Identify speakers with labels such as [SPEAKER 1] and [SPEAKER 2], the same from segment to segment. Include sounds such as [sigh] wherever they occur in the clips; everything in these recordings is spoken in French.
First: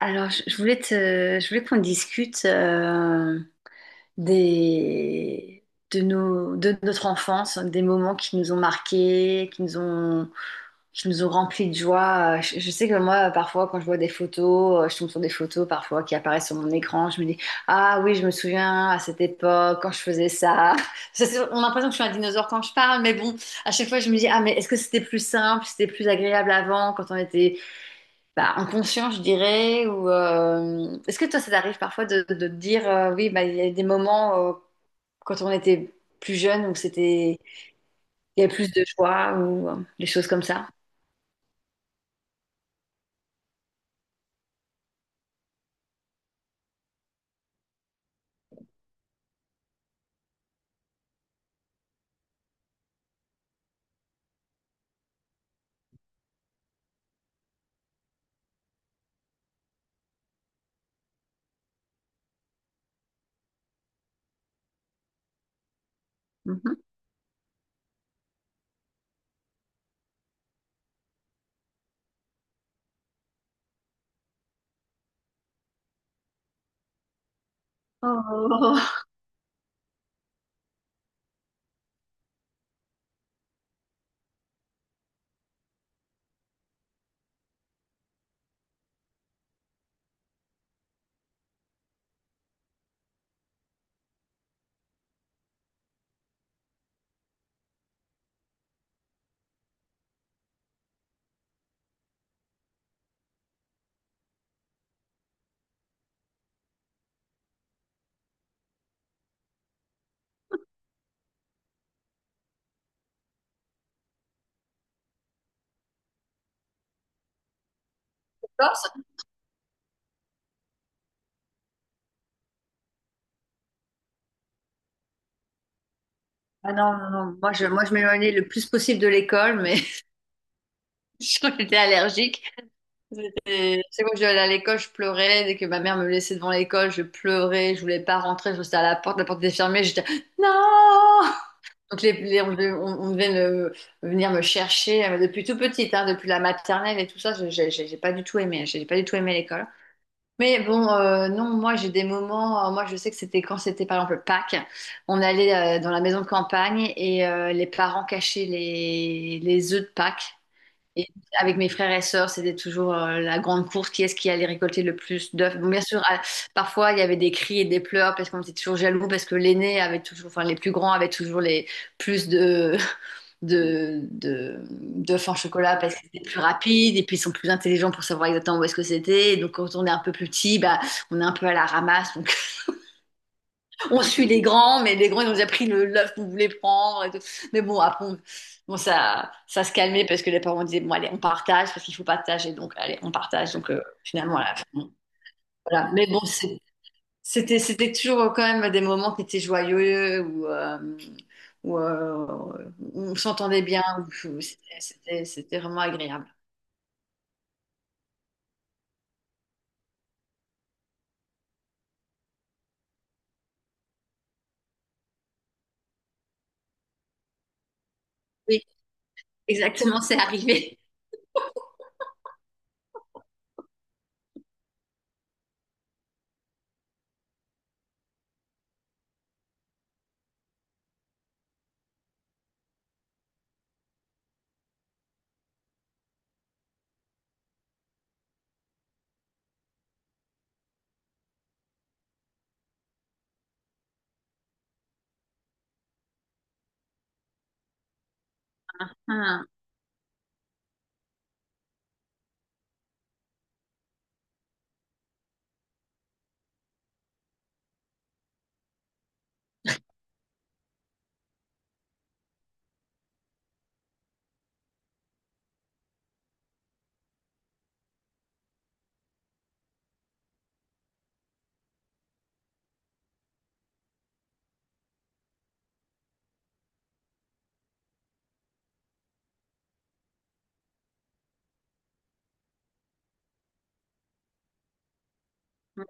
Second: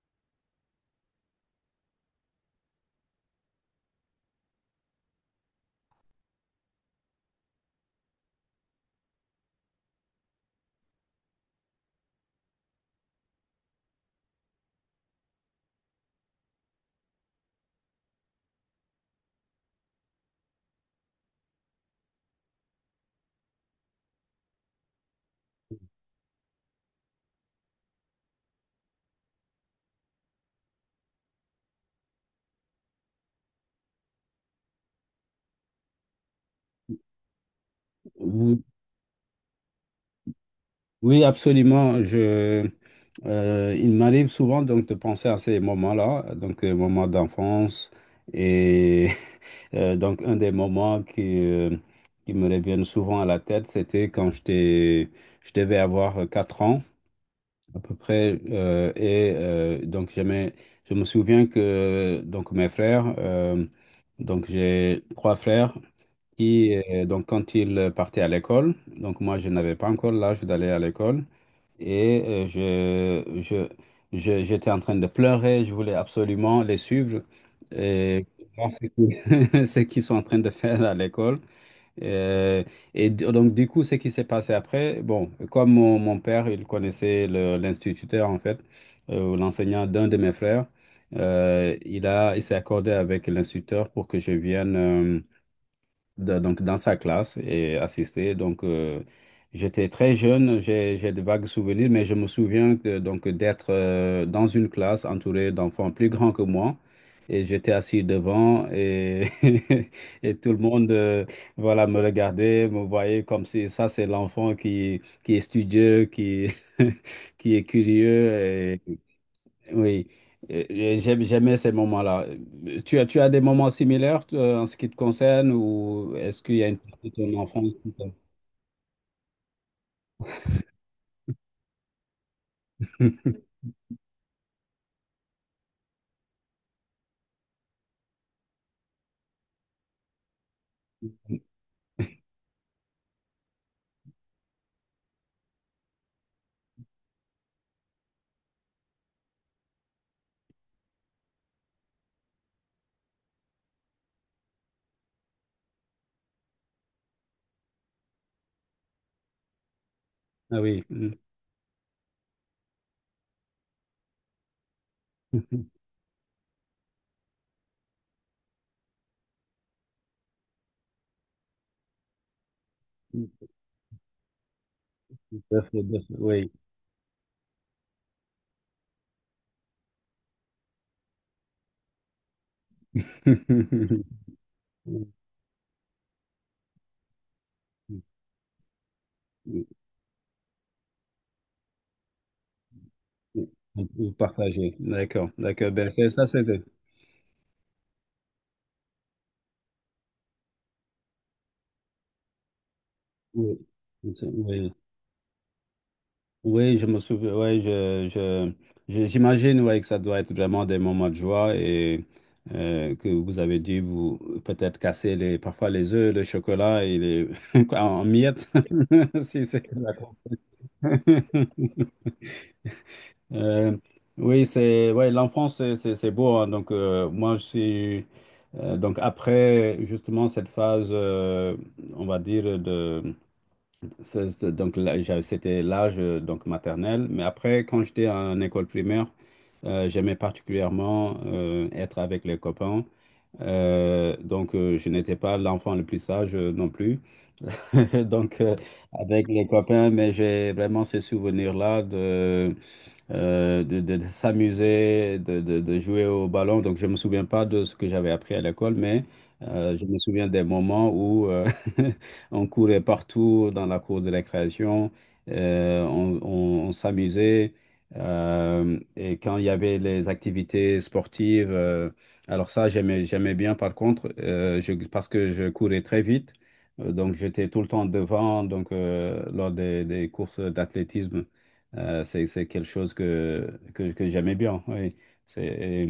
[SPEAKER 1] Alors, je voulais te, je voulais qu'on discute des, de nos, de notre enfance, des moments qui nous ont marqués, qui nous ont remplis de joie. Je sais que moi, parfois, quand je vois des photos, je tombe sur des photos parfois qui apparaissent sur mon écran, je me dis, ah oui, je me souviens à cette époque quand je faisais ça. [laughs] Je sais- on a l'impression que je suis un dinosaure quand je parle, mais bon, à chaque fois, je me dis, ah mais est-ce que c'était plus simple, c'était plus agréable avant quand on était bah, inconscient, je dirais, ou est-ce que toi, ça t'arrive parfois de te dire, oui, bah, il y a des moments quand on était plus jeune où c'était, il y avait
[SPEAKER 2] Oui,
[SPEAKER 1] plus de choix ou des choses comme ça.
[SPEAKER 2] oui, absolument. Il m'arrive souvent donc de penser à ces moments-là, moments d'enfance et [laughs] donc un des moments qui me reviennent souvent à la tête. C'était je devais avoir 4 ans à peu près. Et donc, jamais, Je me souviens que mes donc j'ai trois frères qui,
[SPEAKER 1] Mhm.
[SPEAKER 2] donc Quand ils partaient à l'école, donc moi je n'avais pas encore l'âge d'aller à l'école, et euh, je, je, j'étais en train de pleurer, je voulais absolument les suivre et voir ce
[SPEAKER 1] Oh,
[SPEAKER 2] qu'ils [laughs] ce qu'ils sont en train de faire à l'école. Euh, du coup, ce qui s'est passé après, comme mon père, il connaissait l'instituteur, en fait, l'enseignant d'un de mes il il s'est accordé avec l'instituteur pour que je vienne donc dans sa classe et assister. Donc, j'étais très jeune. J'ai de vagues souvenirs, mais je me souviens d'être dans une classe entourée d'enfants plus grands que moi. Et j'étais assis devant, et, [laughs] et tout le monde voilà, me regardait, me voyait comme si ça, c'est l'enfant qui est studieux, qui, [laughs] qui est
[SPEAKER 1] [laughs]
[SPEAKER 2] curieux.
[SPEAKER 1] Corse.
[SPEAKER 2] Oui. J'aime jamais ces moments-là. Tu as des moments similaires toi, en ce qui te concerne, ou est-ce qu'il y a
[SPEAKER 1] Ah
[SPEAKER 2] une
[SPEAKER 1] non,
[SPEAKER 2] partie
[SPEAKER 1] non,
[SPEAKER 2] de ton
[SPEAKER 1] non.
[SPEAKER 2] enfance
[SPEAKER 1] Moi,
[SPEAKER 2] qui
[SPEAKER 1] je m'éloignais le plus possible de l'école, mais [laughs] j'étais allergique.
[SPEAKER 2] [laughs]
[SPEAKER 1] C'était- c'est quand je devais aller à l'école, je pleurais. Dès que ma mère me laissait devant l'école, je pleurais. Je voulais pas rentrer, je restais à la porte. La porte était fermée. J'étais non! Donc les- on devait me- venir me chercher depuis tout petite, hein, depuis la maternelle et tout ça. J'ai pas du tout aimé, j'ai pas du tout aimé l'école. Mais bon, non, moi j'ai des moments. Moi je sais que c'était quand c'était par exemple Pâques, on allait dans la maison de campagne et les parents cachaient les œufs de Pâques
[SPEAKER 2] Ah oui.
[SPEAKER 1] et
[SPEAKER 2] Mm.
[SPEAKER 1] avec mes frères et sœurs, c'était toujours la grande course, qui est-ce qui allait récolter le plus d'œufs. Bon, bien
[SPEAKER 2] [laughs]
[SPEAKER 1] sûr, à- parfois il y avait des cris et des pleurs parce qu'on était toujours jaloux parce que l'aîné avait toujours, enfin les plus grands avaient toujours les plus de [laughs] de d'œufs en chocolat
[SPEAKER 2] Tout
[SPEAKER 1] parce
[SPEAKER 2] à fait,
[SPEAKER 1] qu'ils étaient plus
[SPEAKER 2] oui.
[SPEAKER 1] rapides et puis ils sont plus intelligents pour savoir exactement où est-ce que c'était. Et donc quand on est un peu plus petit, bah on est un peu à la ramasse, on suit
[SPEAKER 2] [laughs]
[SPEAKER 1] les grands, mais les grands, ils ont déjà pris le l'œuf qu'on voulait prendre et tout. Mais bon, après, on- bon, ça se calmait parce que les parents disaient, bon, allez, on partage parce qu'il faut partager. Donc, allez, on partage. Donc,
[SPEAKER 2] Vous
[SPEAKER 1] finalement, à la fin,
[SPEAKER 2] partagez.
[SPEAKER 1] bon,
[SPEAKER 2] D'accord, d'accord.
[SPEAKER 1] voilà. Mais bon,
[SPEAKER 2] Ça, c'est...
[SPEAKER 1] c'est- c'était, c'était toujours quand même des moments qui étaient joyeux où, où, on
[SPEAKER 2] Oui.
[SPEAKER 1] s'entendait bien. où où
[SPEAKER 2] Oui.
[SPEAKER 1] c'était, c'était- c'était vraiment agréable.
[SPEAKER 2] Oui, je me souviens, ouais, j'imagine ouais, que ça doit être vraiment des moments de joie, et que vous avez dû vous peut-être casser les, parfois les œufs, le chocolat, et les [laughs] quoi, en miettes,
[SPEAKER 1] Oui,
[SPEAKER 2] [laughs] si c'est la
[SPEAKER 1] exactement, c'est
[SPEAKER 2] consigne.
[SPEAKER 1] arrivé.
[SPEAKER 2] [laughs] Euh, oui, c'est ouais, l'enfance, c'est beau, hein. donc, moi, je suis. Donc, Après justement cette phase, on va dire, de, c'est- Donc, là, c'était l'âge maternel. Mais après, quand j'étais en école primaire, j'aimais particulièrement être avec les copains. Je n'étais pas l'enfant le plus sage non plus. [laughs] Donc, euh, Avec les
[SPEAKER 1] [laughs]
[SPEAKER 2] copains, mais j'ai vraiment ce souvenir-là de s'amuser, de jouer au ballon. Donc, je ne me souviens pas de ce que j'avais appris à l'école, mais je me souviens des moments où [laughs] on courait partout dans la cour de récréation, on s'amusait. Et quand il y avait les activités sportives, alors ça, j'aimais bien par contre, parce que je courais très vite. Donc, j'étais tout le temps devant, donc, lors des courses d'athlétisme. C'est quelque chose que j'aimais bien. Oui. C'est,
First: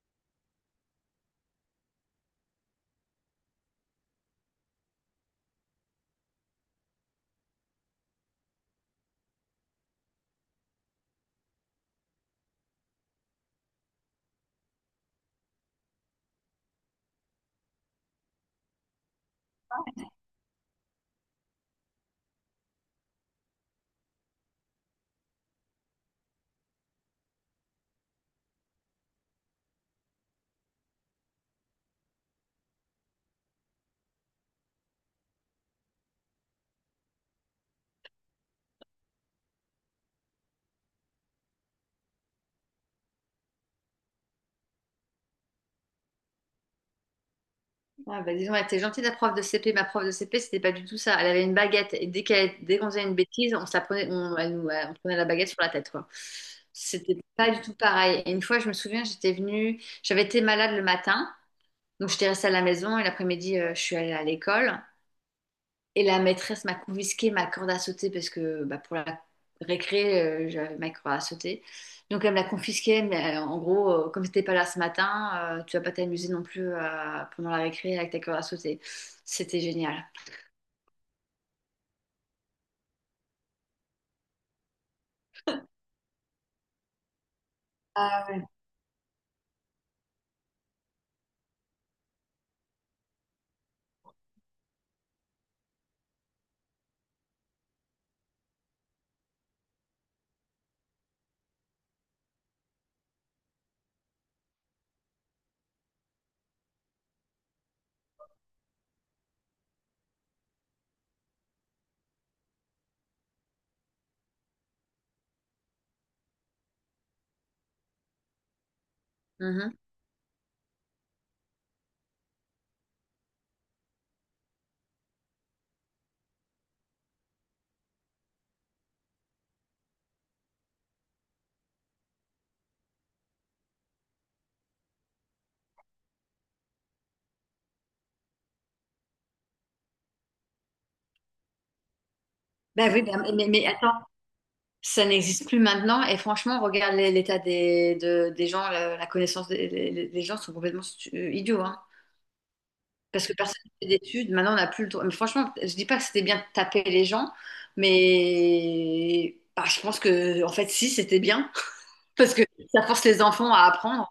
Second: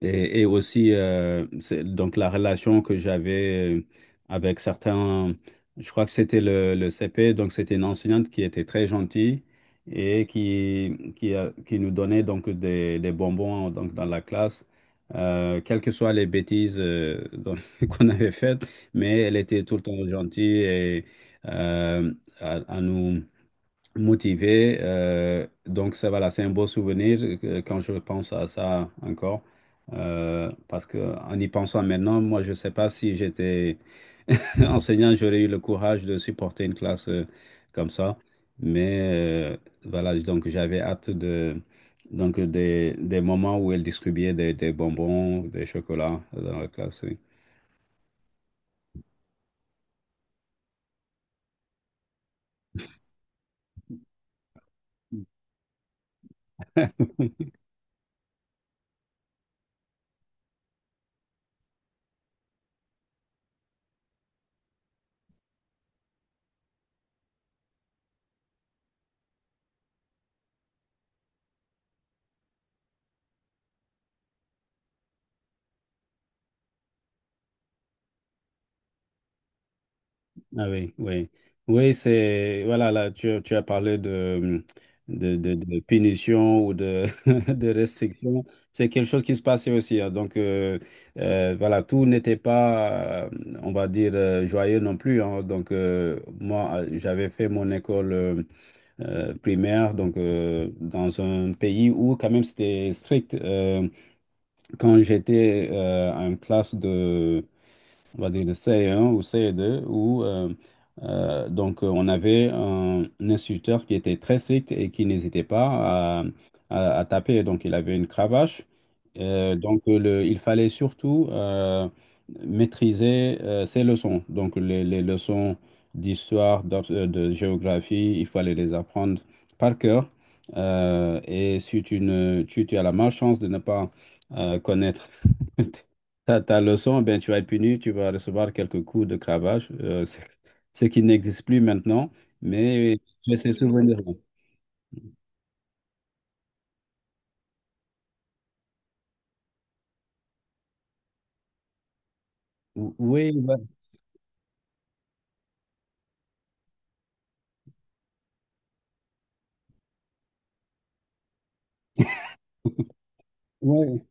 [SPEAKER 2] et aussi, donc, la relation que j'avais avec certains, je crois que c'était le CP. Donc c'était une enseignante qui était très gentille et qui nous donnait donc des bonbons donc, dans la classe. Quelles que soient les bêtises [laughs] qu'on avait faites, mais elle était tout le temps gentille et euh, à nous motivé. Ça, voilà, c'est un beau souvenir quand je pense à ça encore. Parce que en y pensant maintenant, moi, je ne sais pas si j'étais [laughs] enseignant, j'aurais eu le courage de supporter une classe comme ça. Mais euh, voilà, donc j'avais hâte de donc des moments où elle distribuait des bonbons, des chocolats dans la classe. Oui.
[SPEAKER 1] Ah bah disons donc, elle était gentille la prof de CP. Ma prof de CP, c'était pas du tout ça. Elle avait une baguette et dès qu'elle, dès qu'on faisait une bêtise, on se la prenait, on, elle nous, on prenait la baguette sur la tête, quoi. C'était pas du tout pareil. Et une fois, je me souviens, j'étais venue, j'avais été malade le matin, donc j'étais restée à la maison et l'après-midi, je suis allée à l'école. Et la maîtresse m'a confisqué ma corde à sauter parce que bah, pour la récré, j'avais ma corde à sauter. Donc elle me l'a confisquée, mais en gros, comme t'étais pas là ce matin, tu vas pas t'amuser non plus pendant la récré avec ta corde à sauter. C'était génial.
[SPEAKER 2] Ah oui, oui. Oui, c'est. Voilà, là, tu as parlé de punition ou de, [laughs] de
[SPEAKER 1] Ah.
[SPEAKER 2] restriction. C'est quelque chose qui se passait aussi, hein. Voilà, tout n'était pas, on va dire, joyeux non plus, hein. J'avais fait mon école primaire donc, dans un pays où, quand même, c'était strict. Quand j'étais en classe de on va dire de c 1 ou c 2 où on avait un instructeur qui était très strict et qui n'hésitait pas à taper. Donc il avait une cravache.
[SPEAKER 1] Mhm.
[SPEAKER 2] Il fallait surtout maîtriser ses leçons. Donc les leçons d'histoire, de géographie, il fallait les apprendre par cœur. Et si tu, ne, tu as la malchance de ne pas connaître [laughs] ta, ta leçon, ben, tu vas être puni, tu vas recevoir quelques coups de cravache, [laughs] ce qui n'existe plus maintenant,
[SPEAKER 1] Bah
[SPEAKER 2] mais
[SPEAKER 1] oui, bah,
[SPEAKER 2] j'ai ces
[SPEAKER 1] mais attends,
[SPEAKER 2] souvenirs.
[SPEAKER 1] ça n'existe plus maintenant. Et franchement, regarde l'é- l'état des, de- des gens, la connaissance des gens sont complètement stu- idiots. Parce
[SPEAKER 2] Oui,
[SPEAKER 1] que personne
[SPEAKER 2] bah,
[SPEAKER 1] ne fait d'études. Maintenant, on n'a plus le droit. Mais franchement, je dis pas que c'était bien de taper les gens, mais bah, je pense que, en fait, si, c'était bien. [laughs] Parce que ça force les enfants à
[SPEAKER 2] oui,
[SPEAKER 1] apprendre.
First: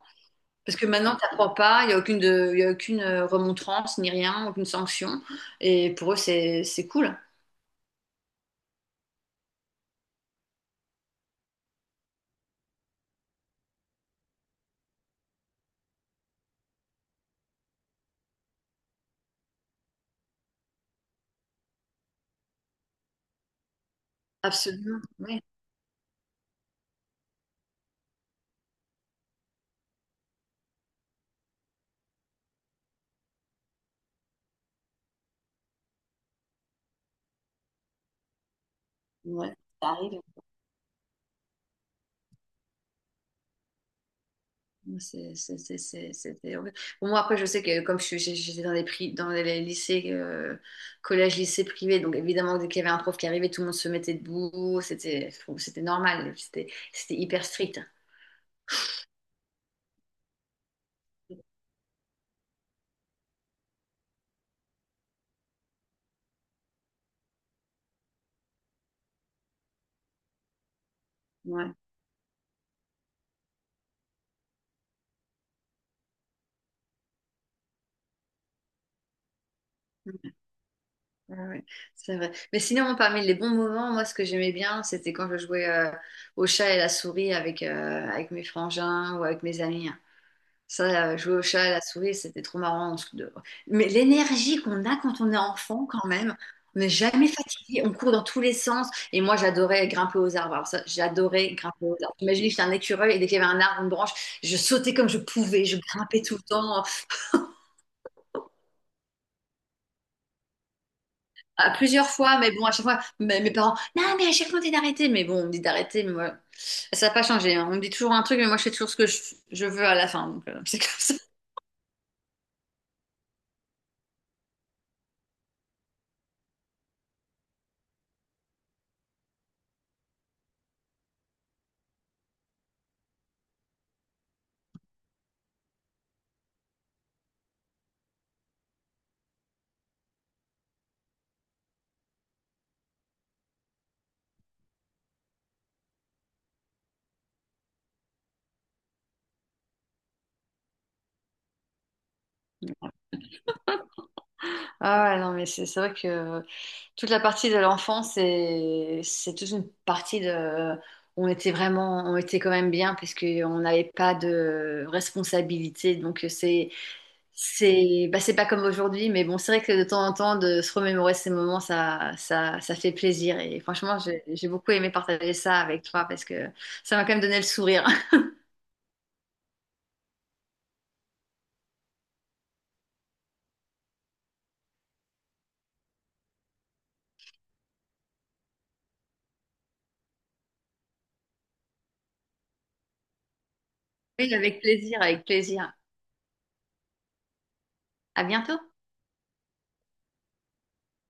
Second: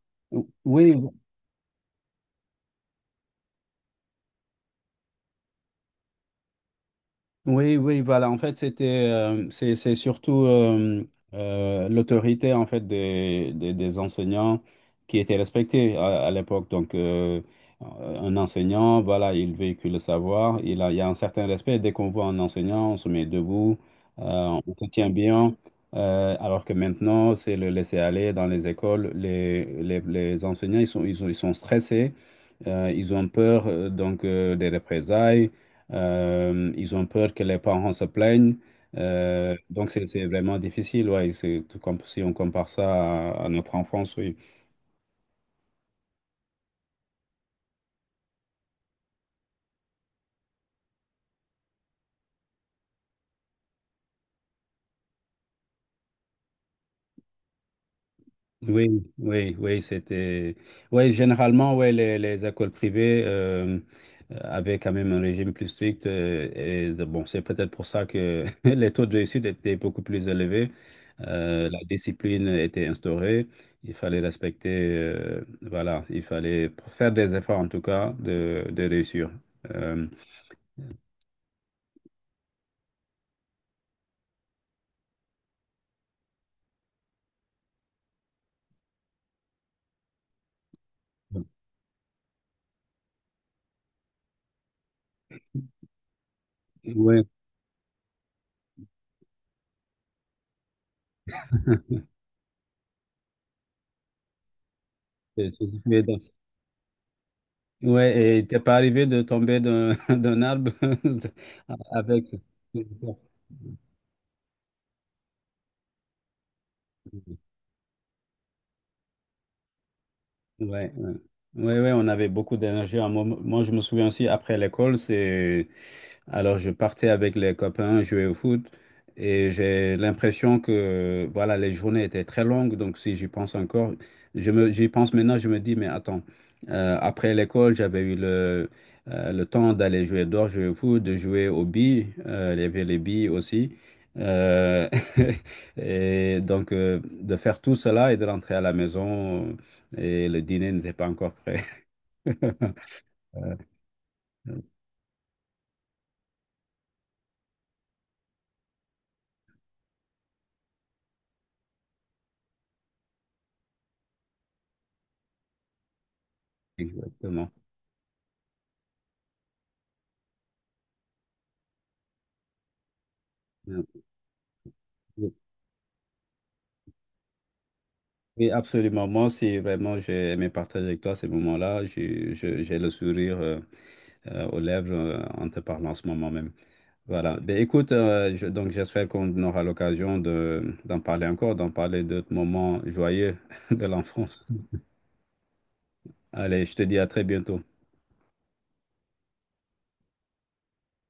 [SPEAKER 1] Parce que
[SPEAKER 2] oui.
[SPEAKER 1] maintenant, tu n'apprends pas, il n'y a aucune, de- il y a aucune remontrance, ni rien, aucune sanction. Et pour eux, c'est cool.
[SPEAKER 2] Oui, oui, voilà. En fait, c'était, C'est surtout l'autorité en fait des enseignants qui était respectée à l'époque. Donc, un enseignant, voilà, il véhicule le savoir. Il y a un certain respect. Dès qu'on voit un enseignant, on se met debout, euh, on se
[SPEAKER 1] Absolument.
[SPEAKER 2] tient
[SPEAKER 1] Ouais.
[SPEAKER 2] bien. Alors que maintenant, c'est le laisser aller dans les écoles. Les enseignants, ils sont stressés. Ils ont peur des représailles. Ils ont peur que les parents se plaignent.
[SPEAKER 1] Ouais,
[SPEAKER 2] Donc
[SPEAKER 1] ça
[SPEAKER 2] c'est
[SPEAKER 1] arrive.
[SPEAKER 2] c'est vraiment difficile, ouais. C'est tout comme si on compare ça à notre enfance, oui.
[SPEAKER 1] Ouais, c'était horrible. Bon, moi, après, je sais que comme je suis- j'étais dans les prix, dans les lycées, collège, lycée privé, donc évidemment, dès qu'il y avait un prof qui arrivait, tout le monde se mettait debout. C'était, bon, c'était normal. C'était, c'était hyper strict.
[SPEAKER 2] Oui, c'était. Oui, généralement, ouais, les écoles privées avaient quand même un régime plus strict, c'est peut-être pour ça que [laughs] les taux de réussite étaient beaucoup plus élevés.
[SPEAKER 1] Ouais,
[SPEAKER 2] La discipline était instaurée. Il fallait respecter, voilà, il fallait faire des efforts, en tout cas, de réussir. Euh,
[SPEAKER 1] ouais, ouais, c'est vrai. Mais sinon, parmi les bons moments, moi, ce que j'aimais bien, c'était quand je jouais au chat et la souris avec, avec mes frangins ou avec mes amis. Ça, jouer au chat, à la souris, c'était trop marrant. On se- de- mais l'énergie qu'on a quand on est enfant, quand même, on n'est
[SPEAKER 2] ouais.
[SPEAKER 1] jamais fatigué, on court dans tous les sens. Et moi, j'adorais grimper aux arbres. Alors ça, j'adorais grimper aux
[SPEAKER 2] [laughs]
[SPEAKER 1] arbres. Imaginez, j'étais un écureuil et dès qu'il y avait un arbre, une branche, je sautais comme je
[SPEAKER 2] C'est-
[SPEAKER 1] pouvais,
[SPEAKER 2] c'est
[SPEAKER 1] je
[SPEAKER 2] ce dans-
[SPEAKER 1] grimpais tout le temps,
[SPEAKER 2] Ouais, et t'es pas arrivé de tomber d'un [laughs] d'un arbre
[SPEAKER 1] à
[SPEAKER 2] [laughs]
[SPEAKER 1] plusieurs
[SPEAKER 2] avec.
[SPEAKER 1] fois. Mais bon, à chaque fois, mes, mes parents, non, mais à chaque fois, on dit d'arrêter. Mais bon, on me dit d'arrêter, mais moi, ça n'a pas changé. Hein. On me dit toujours un truc, mais moi, je fais toujours ce que je veux à la fin. Donc, [laughs] c'est comme
[SPEAKER 2] Ouais, ouais.
[SPEAKER 1] ça.
[SPEAKER 2] Ouais, ouais, on avait beaucoup d'énergie. Moi, je me souviens aussi, après l'école, c'est... Alors, je partais avec les copains jouer au foot, et j'ai l'impression que, voilà, les journées étaient très longues. Donc, si j'y pense encore, j'y pense maintenant, je me dis, mais attends, après l'école, j'avais eu le temps d'aller jouer dehors, jouer au foot, de jouer aux billes. Il y avait les billes aussi. Euh, [laughs] Et donc, de faire tout cela et de rentrer à la maison, et le dîner n'était pas encore prêt. [laughs] Euh,
[SPEAKER 1] Ah ouais, non, mais c'est vrai que toute la partie de l'enfance, c'est toute une partie de... On était vraiment, on était quand même bien parce qu'on n'avait pas de responsabilité. Donc
[SPEAKER 2] Exactement.
[SPEAKER 1] c'est, bah, c'est pas comme aujourd'hui, mais bon, c'est vrai que de temps en temps, de se remémorer ces moments, ça fait plaisir. Et
[SPEAKER 2] Euh,
[SPEAKER 1] franchement, j'ai beaucoup aimé partager ça avec toi parce que ça m'a quand même donné le sourire. [laughs]
[SPEAKER 2] Oui, absolument. Moi aussi, vraiment, j'ai aimé partager avec toi ces moments-là. J'ai le sourire aux lèvres en te parlant en ce moment même. Voilà. Ben, écoute, donc j'espère qu'on aura l'occasion d'en parler encore, d'en parler d'autres moments joyeux [laughs] de
[SPEAKER 1] Oui,
[SPEAKER 2] l'enfance.
[SPEAKER 1] avec plaisir, avec plaisir.
[SPEAKER 2] Allez, je te dis à très bientôt.
[SPEAKER 1] À bientôt.